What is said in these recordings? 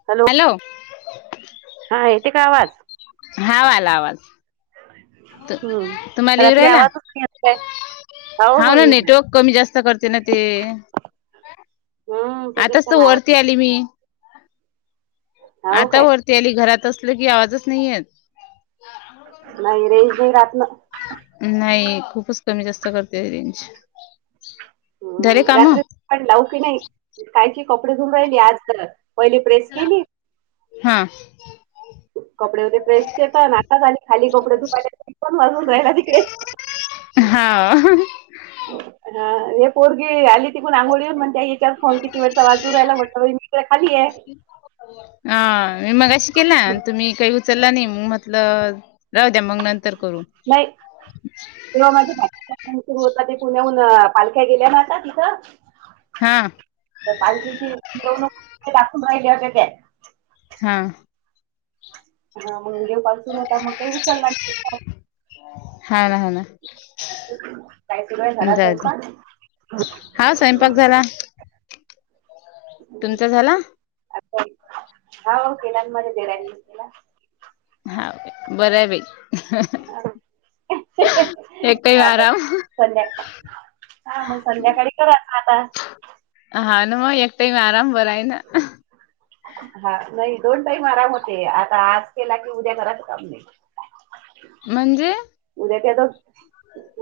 Hello hello हा येत काय आवाज हा आला आवाज हम्म तुम्हाला युवू रात्री राहिला आवाजच नाही येत काय हो हा हो ना येऊ काय. नेटवर्क कमी जास्त करते ना ते हम्म त्याच्यात आताच पण तर आवाज वरती आली मी हो आता काय वरती आली घरात असल की आवाजच नाही येत अंघोळ करून नाही करून रेंज घे नाही राहत ना मग नाही खूपच कमी जास्त करते रेंज जाले हम्म काम. रात्री पण लाव की नाही कायची कपडे धुन राहिली आज तर पहिली प्रेस केली हा. कपडे होते प्रेसचे तर आताच आली खाली कपडे धुवायला पण रडून राहिला तिकडे हा हा हे पोरगी आली तिकून आंघोळीऊन म्हण त्या फोन किती वेळचा वाजूरायलाटत मित्र खाली आहे हा मी मग अशी केला तुम्ही काही उचलला नाही म म्हटलं राहू द्या मग नंतर करू नाही तेव्हा माझे काम सुरू होत ते पुण्याहून पालख्या गेल्या ना आता तिथं हा तर पालखीची मिरवणूक दाखवून राहिल्या होत्या त्या हा हा मगे पासून [inaudible] हाना. सुरू आहे झाला जाऊदे स्वयंपाक? हा स्वयंपाक झाला. तुमचा झाला. अस ह केलां माझा दिराने केला. हा बर बाई एक काही ह आराम संद्या हा मग संध्याकाळी करल ना आता हा ना मग एक टाईम आराम बरं आहे ना. हा नाही दोन टाईम आराम होते आता आज केला की उद्या घरात काम नाही म्हणजे. उद्या काय दो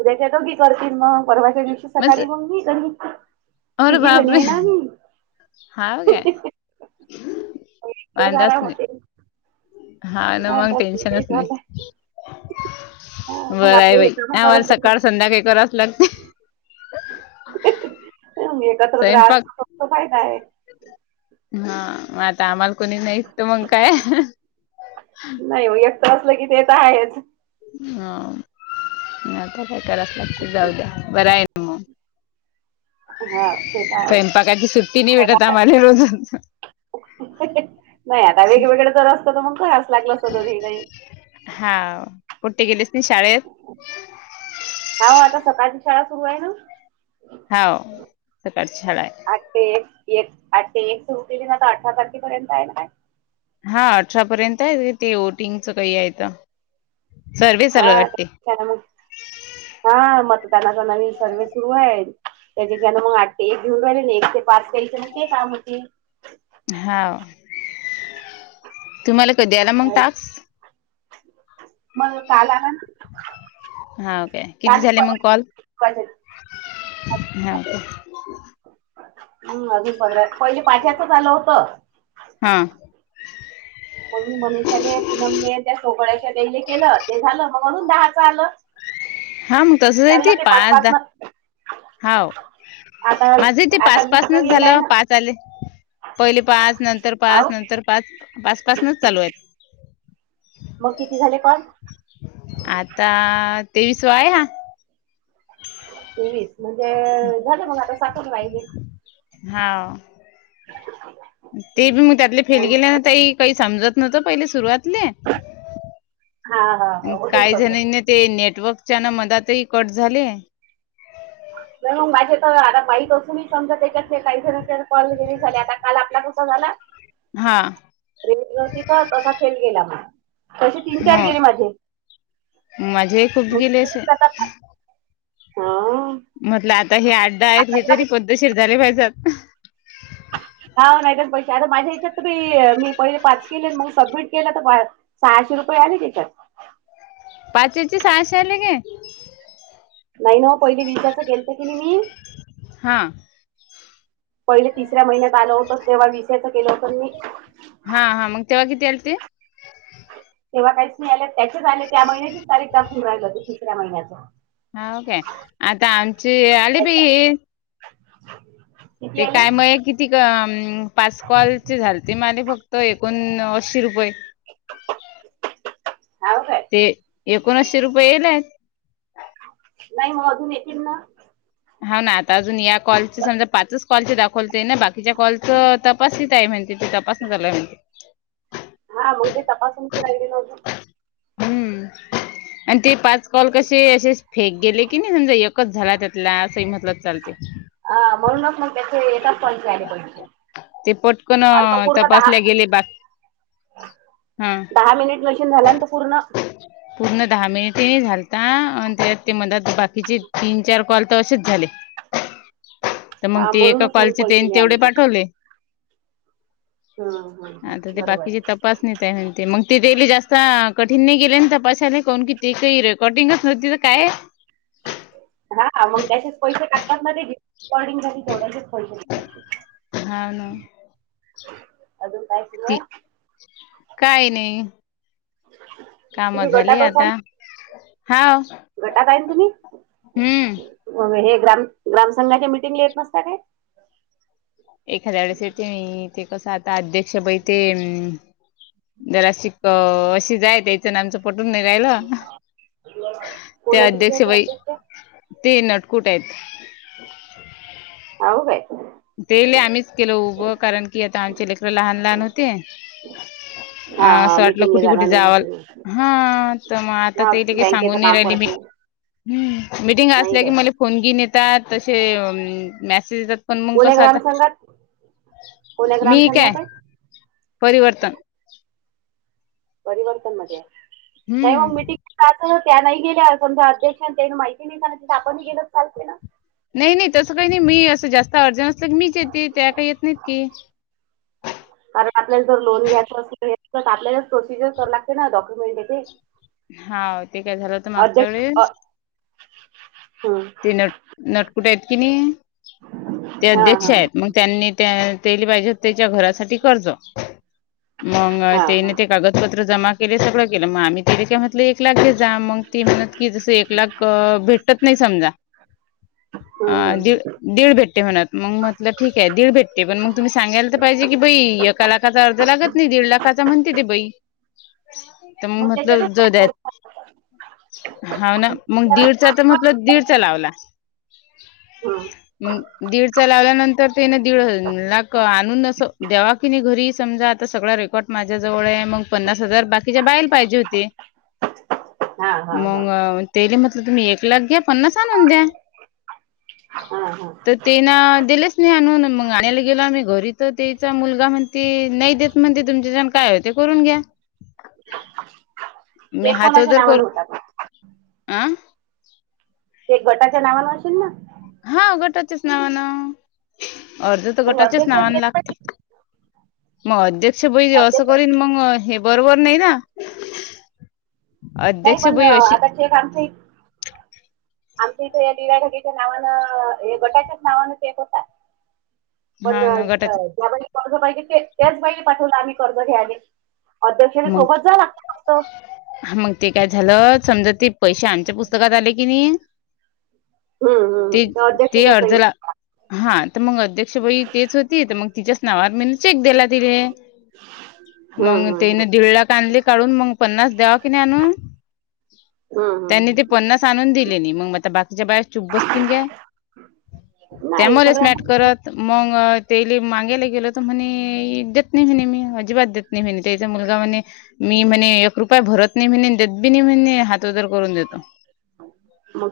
उद्या काय दोघी करतील मग. परवाच्या दिवशी सकाळी मग मी करीन आरे तिघी जणी बापरे आहे ना आम्ही. हाव काय हो रोज वांदाच आराम नाही होते. हा ना मग बस मी टेन्शनच काही नाही. हां, मग बरं आपले आहे हे बाई कामं आम्हाला करत बसू सकाळ ना. संध्याकाळी करावच लागते. एकत्र स्वयंपाक राहा फायदा आहे. हा मग आता आम्हाला कोणी नाही त मग काय नाही एकट असलं की तेेत आहेच. हं आता काय करावच लागते जाऊ द्या बर आहे ना मग हां ते तर आहे. स्वयंपाकाची सुट्टी नाही भेटत आम्हाला रोज नाही आता वेगवेगळं जर असत तर मग करावच लागल असत दोघींनाही हां कुठे गेलेच नाही शाळेत हां आता सकाळची शाळा सुरू आहे ना. हाव सकाळची शाळा आहे. अ तेे. एक आठ ते एक ड्युटी आता अठरा तारखेपर्यंत आहे ना. हा अठरा पर्यंत आहे ते वओटिंगच काही आहे तर सर्वे चालू आहे आ ते हा मतदानाचा नवीन सर्ववे सुरू आहे. त्याच्यािकन मग आठ ते एक घेऊन राहिले एक ते पास केयच मग ते काम होतील हाव तुम्हाला कधी आला मग टास्क. मला काल आला ना. हा ओके किती काल नाही झाले मग कॉल परवा हा ओके हम् अजून पंधरा पहिले पाच याच आलं होत. हा. मग मी मनिषाले पूनमले त्या सोगळ्याच्या ते जे केलं ते झालं मग म्हणून दहाचं आलं. हा मग तसच हाय चाललं की ते पाच दहा न हाव आता माझं ते आता पाच वीस तर पाचनच येलाय झालं ना पाच आले पहिले पाच नंतर पाच अहो नंतर पाच पाच पाचनच चालू आहेत. मग किती झाले काल आता तेवीसवा आहे हा स म्हणजे झालं मग आता साठून पाहिजे हा ते बी मग त्यातले फेल गेल्यान काही समजत नव्हतं पहिले सुरुवातले हा हा हा होतेच काही तसं. जणांना ते नेटवर्कच्या ना मनाातही कट झाले म मग माझे तर आता माईट असूनी समजा त्याच्यात काहीतरी पल दिरी झाले आता काल आपला कसा झाला हा रे होती तर तसा खेल गेला म तसे तीन चार गेले माझे मजे खूप मग गेले अस हा म्हटलं आता हे आड्डा आहेत हे तरी पद्दशीर झाले पाहिजात हा नाही तर पैसे आता माझ्या हच्यात तुम्ही मी पहिले पास केले मग सबमिट केलं तर सहाशे रुपये आले त्याच्यात पाचचे सहाशे आले ग नाही ना पहिली वीजचं गेलत की नाही मी हां पहिले तिसऱ्या महिन्यात आलं होतं तेव्हा विषयाच केलं होतं मी हा हा मगत्यवागितेती तेव्हा काहीच नाही आले त्याचेच आले त्या महिन्याचीच तारीखाखून राहिल होती तिसऱ्या महिन्यां हा का आता आमची आली बी त्याच्यात [unintelligible] ते काय म किती पास कॉलचे झालेते माझ फक्त तर एकोण असशी रुपये ह का ते एकोणशी रुपये येले आहेत नाही मग अजून येतील ना हा ना आता अजून या कॉल समजा पाच कॉल दाखवते ना बाकीच्या कॉलच तपासत आहे म्हणते ते तपासणी झाय म्हणते हा बहु ते तपासूनच राहिलेेलं होतं हम्म आणि ते पाच कॉल कसे असेच फेक गेले की नाही समजा एकच झाला त्यात असही म्हटलंच चालते हा म्हणूनच मग त्याचे येतात पंच आले पंचे ते पटकन तपासल्या गेले बाकी हा दहा मिनिट मशीन झालानंत पूर्ण पूर्ण दहा मिनिटे झालता आणि त्यात ते मध बाकीचे तीन चार कॉल तशीच झाले तर मग तेी एका म्हणूनच मग कॉलचे पैसे तेन नाही तेवढे आले ते पाठवले हम्म हम्म आता ते बरोबर बाकीचे आहे तपासणी त्या म्हणते मग ती गली जास्त कठीण नाही गेले तर पशाला कोून की ते काही कॉटिंगच नव्हती तर काय हा मग त्याचेच पैसे काढतात नाकॉर्डिंगसाठी तेवढ्याचेच पैसे देतात हा ना अजून काय सुरू ती आहे काय नाही काम तुम्ही झाली गटात असाल आता हा गटात आहे ना तुम्ही म हे ग्राम ग्राम संंघाच्या मिटिंगला येत नसता काय एखाद्या वेळेस येते मी ते कसं आता अध्यक्ष बई ते जराशी क अशी जाय त्याचं नं आमचं पटून नि रायला कोण त्या आहे तुमच्या अध्यक्ष इथं बाई अध्यक्ष ते नटकुट आहेत हो काय ते ल आम्हीच केलं उभं कारण की आता आमचे लेकरं लहान लहान होते अ हा हा असं वाटलं मिटिंगला कुठे कुठे जाणार नाही होत जावल तुम्ही हा तर मग आता हा तेले काही सांगून बँकेचं नाही काम राहिली मी पडते मिटिंग नाही असल्या की काय मला फोन बिन येतात तसे मेसेज येतात पण मग कोण आहे कस आता ग्रामसंघात पुणे ग्राम मी काय संघात परिवर्तन परिवर्तन मध्ये नाही हम्म मग मिटिंग त्या नाही गेल्या समजा अध्यक्षां त्या माहिती नाही झाल आपण गेलंच चालतेय ना नाही नाही तसं काही नाही मी असं जास्त अडजण असलं की मीच येते त्या काही येत नाहीत की कारण आपल्याला जर लोन घ्यायचं असेल तर आपल्यालाच प्रोसिजर करावी लागते ना डॉक्युमेंट हे ते हा ते काय झालं होत मागच्या वेळेस हम् ते नट नटकुट आहेत कि नाही ते हां अध्यक्ष हां आहेत मग त्यांनी त्याली पाहिजे होतं त्याच्या घरासाठी कर्ज मग हां त्याने हां ते कागदपत्र जमा केले सगळं केलं मग आम्ही त्याले काय म्हंटली एक लाख घे जा मग ती म्हणत कि जस एक लाख भेटत नाही समजा अ हं, हं, हं. दिडं दीड भेटते म्हनंत मग म्हटलं ठीक आहे दीड भेटते पण मग तुम्ही सांगायला तर पाहिजे की बाई एका लाखचा अर्ध लागत नाही दीड लाखाचा म्हणते ते बाई तर मग म्हटलं त्याच्यातच जाऊ द्या काय हा ना मग दीडचा तर म्हटलं दीड च लावला हं. मग दीडचा लावल्यानंतर त्याने दीड लाख आणूनच अस द्यावा घरी समजा आता सगळा रेकॉर्ड माझ्या जवळ आहे मग पन्नास हजार बाकी हिच्या बाई ला पाहिजे होती हां हां हां मग ते म्हटलं तुम्ही एक लाख घ्या पन्नास आणून द्या हा हा तर तेना दिलेच नाही आणून मग आणायला गेलो आम्ही घरी तर तेचा मुलगा म्हण ते नाही देत म्हणते ते तुमचाच्यान काय होते ते करून घ्या मी चेक हात कोणाच्या जर कर नावानं होता पण अं ते गटाच्या नावान अशेल ना हा गटाच्याच नावानं अर्ज तर मग गटाच्याच अध्यक्ष नावानं गेला पाहिजे लागतं मग अध्यक्ष बई असं करीन अध्यक्ष मग हे बरोबर नाही ना नाही अध्यक्ष पण बाई अशी आता चेक आमचे आमच्या इथं या राढकीेच्या नावानं हे गटाच्याच नावानं चेक होता [inaudible] पण हा ना गटाचे ज्या बाईला कर्ज पाहिजे त्याच बाईला पाठवलं आम्ही कर्ज घ्याले अध्यक्षांनी सोबत जावे लागतं फक्त हा मग ते काय झालं समजा ते पैसे आमच्या पुस्तकात आले की नाही हम्म हम्म ते त्या ते अध्यक्षाच्या अर्ध सही. ला हा तर मग अध्यक्ष बई तेच होती तर मग तिच्याच नावावर मी चेक दिला दिेले मंग हम्म हम्म दीड लाख आणले काढून मग पन्नास द्यावा की नाही आणून हम्म हम्म त्यांनी हम्म ते पन्नास आणून दिले नाही मग आता बाकीच्या बाया चुप बसतील काय हम्म. नाही त्यामलेच सगळ्या नाट करत मग तेली मागायला गेल तर म्हणे देत नाही म्हणे मी अजिबात देत नाही म्हणे त्याचा मुलगा म्हणे मी म्हणे एक रुपय भरत नाही म्ह देत बी नाही म्हणे हात वदर करून देतो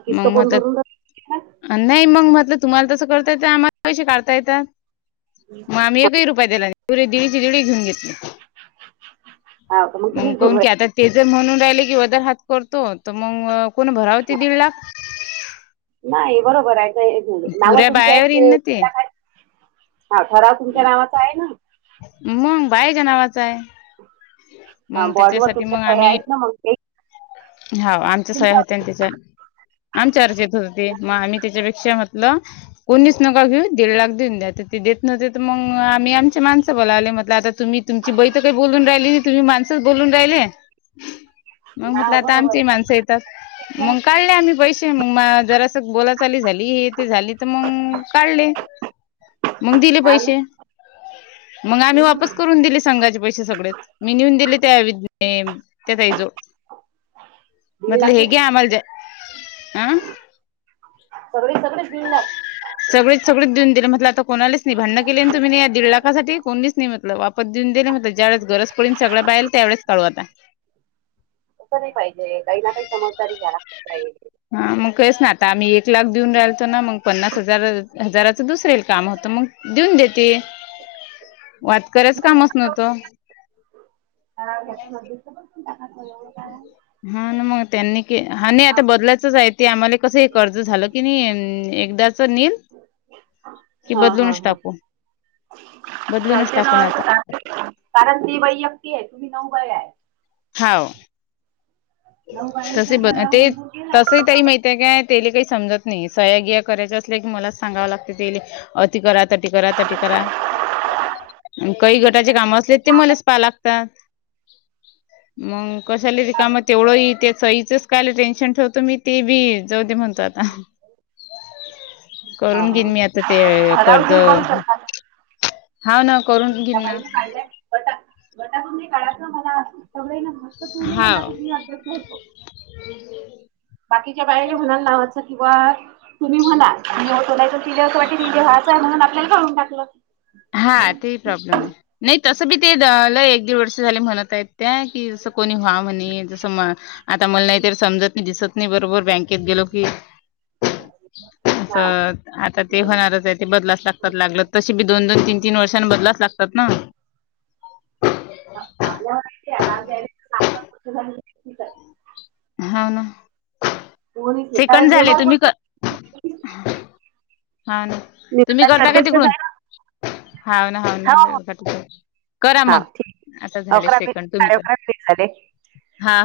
किस्त मग मग कोण तर भरून राहिलं? नाही मग म्हटलं तुम्हाला तसं करता येतं आम्हाला पैसे काढता येतात मग आम्ही एकही रुपया दिला नाही पुरे दिडचे दिडं घेऊन घेतली हा का मग तुम्हीच कोन की भरवायची. आता ते जर म्हणून राहिल की वदर हात करतो तर मग कोण भरावे ते दीड लाख नाही बरोबर आहे नाव पुऱ्या तुमच्या बायावर येईन ना ते हा ठराव तुमच्या नावाचा आहे ना मंग बायच्या नावाचं आहे मग बॉन्डवर त्याच्यासाठी तुमच्या मग सह्या आम्ही आहेत ना मग ते हा आमच्या सय तुमच्या होते आणि त्याच्या आमच्या चर्चेत होतती मग आम्ही त्याच्यापेक्षा म्हतलं कोणीस नका घेऊ दीड लाख देऊ द्या तर ते देत नव्हते तर मग आम्ही आमच्या माणसं बोलावले म्हटलं आता तुम्ही तुमची बै तर काही बोलून राहिली तुम्ही माणसच बोलून राहिले मग हा म्हटलं आता बरोबर आमची माणसं येत आहे. मग काढले आम्ही पैसे मग म जर असं बोला चाली झाली हे ते झाली तर मग काढले मग दिले हा ना पैसे मग आम्ही हम्म वापस करून दिले सांगायचे पैसे सगळे मी नेऊन दिले त्या त्यातई जो भीड मतल ह लागते हेग तिथे. आमलज अह सगळे हे सगळे मिळून सगळेच सगळेच देऊन दिले म्हटलं आता कोणालाच नाही भांडण केले तुम्ही या दीड लाखासाठी कोणणी नाही मटलं वापर देऊन दिले म्हट ज्यावेळेस गरज पडन सगळं बाहिल त्यावेळेस काढू आता असं नाही पाहिजे काही ना काही समजदारी घ्याला पाहिजे हा मग कहीच ना आता आम्ही एक लाख देऊन राहिलतो ना मग पन्नास हजार हजाराचं दुसरेल काम होतं मग देऊन देते वातकऱ्याच कामच नतो न टा एवढं काय आहे. हा ना मग त्यांनी के हा आता आप बदलायचच आहे ते आम्हाला कसं हे कर्ज झालं की नाही एकदाच नील की हा हा बदलूनच हा टाकू बदलूूनच चालते ना टाकू असं नाता टाक- कारण ते वैयक्त आहे तुम्ही नऊभळ आहे हाव नऊ बाईचा तसे ब ठराव ते मंजूर केला तस त माहि ते काय तेले काही समजत नाही सह्यागी या करायं असले की मला सांगावं लागते तेले अत करराात तट करा तट करा काही गटाचे काम असले ते मलेच पाहा लागतात मग कशालेरी काम तेवढंही त्या सईचच कायल टेन्शन ठेवतो मी ते बी जाऊ दे म्हणतो आता करून घेईन मी आता ते ठराव कर्ज घेऊन करू हा ना करून घेईन ना बाहिने काढलंयट वटाभुी काळाच मला अस सगळे ना हक्त तूर् म्हण्या हाव मी अपध्यक्ष होतो बाकीच्यां बायां ने म्हणा नावाचं किं बा तुम्हीं म्हणां आणि अस बोलांय तर तिल असं वाटील की ईले व्हांच आहे म्हणून आपल्यांला खाळूंन टाकलं हा ते प्रॉब्लेम आहे नाहीं तसं बी ते लंय एक दीड वर्षं झाले म्हणतं आहेत. त्या की जसं कोणी हांव म्हणे जसं म आता मलां की समजतं नाही दिसतं नाहीं बरोबर बँकेत गेलो की हा असं आता ते होणारंच आहे ते बदलांस लागतं लागलं तशी बी दोन तीनं तीनं वर्षांनीं बदलाचं लागतांत नां आपल्या मातीम झा हा ना कोणीच नाही सेकंड कारण झाले व्यवहार तुम्ही कोणी हा तुम्ही निवृत्ताचे करता काय अध्यक्षच तिकडून आहे ना हावन हावन हा हाव. करां हा ठीक मंग आता झाले अकरा मिनिट सेकंड साडे तुम्हीं अकरा मिनिट झाले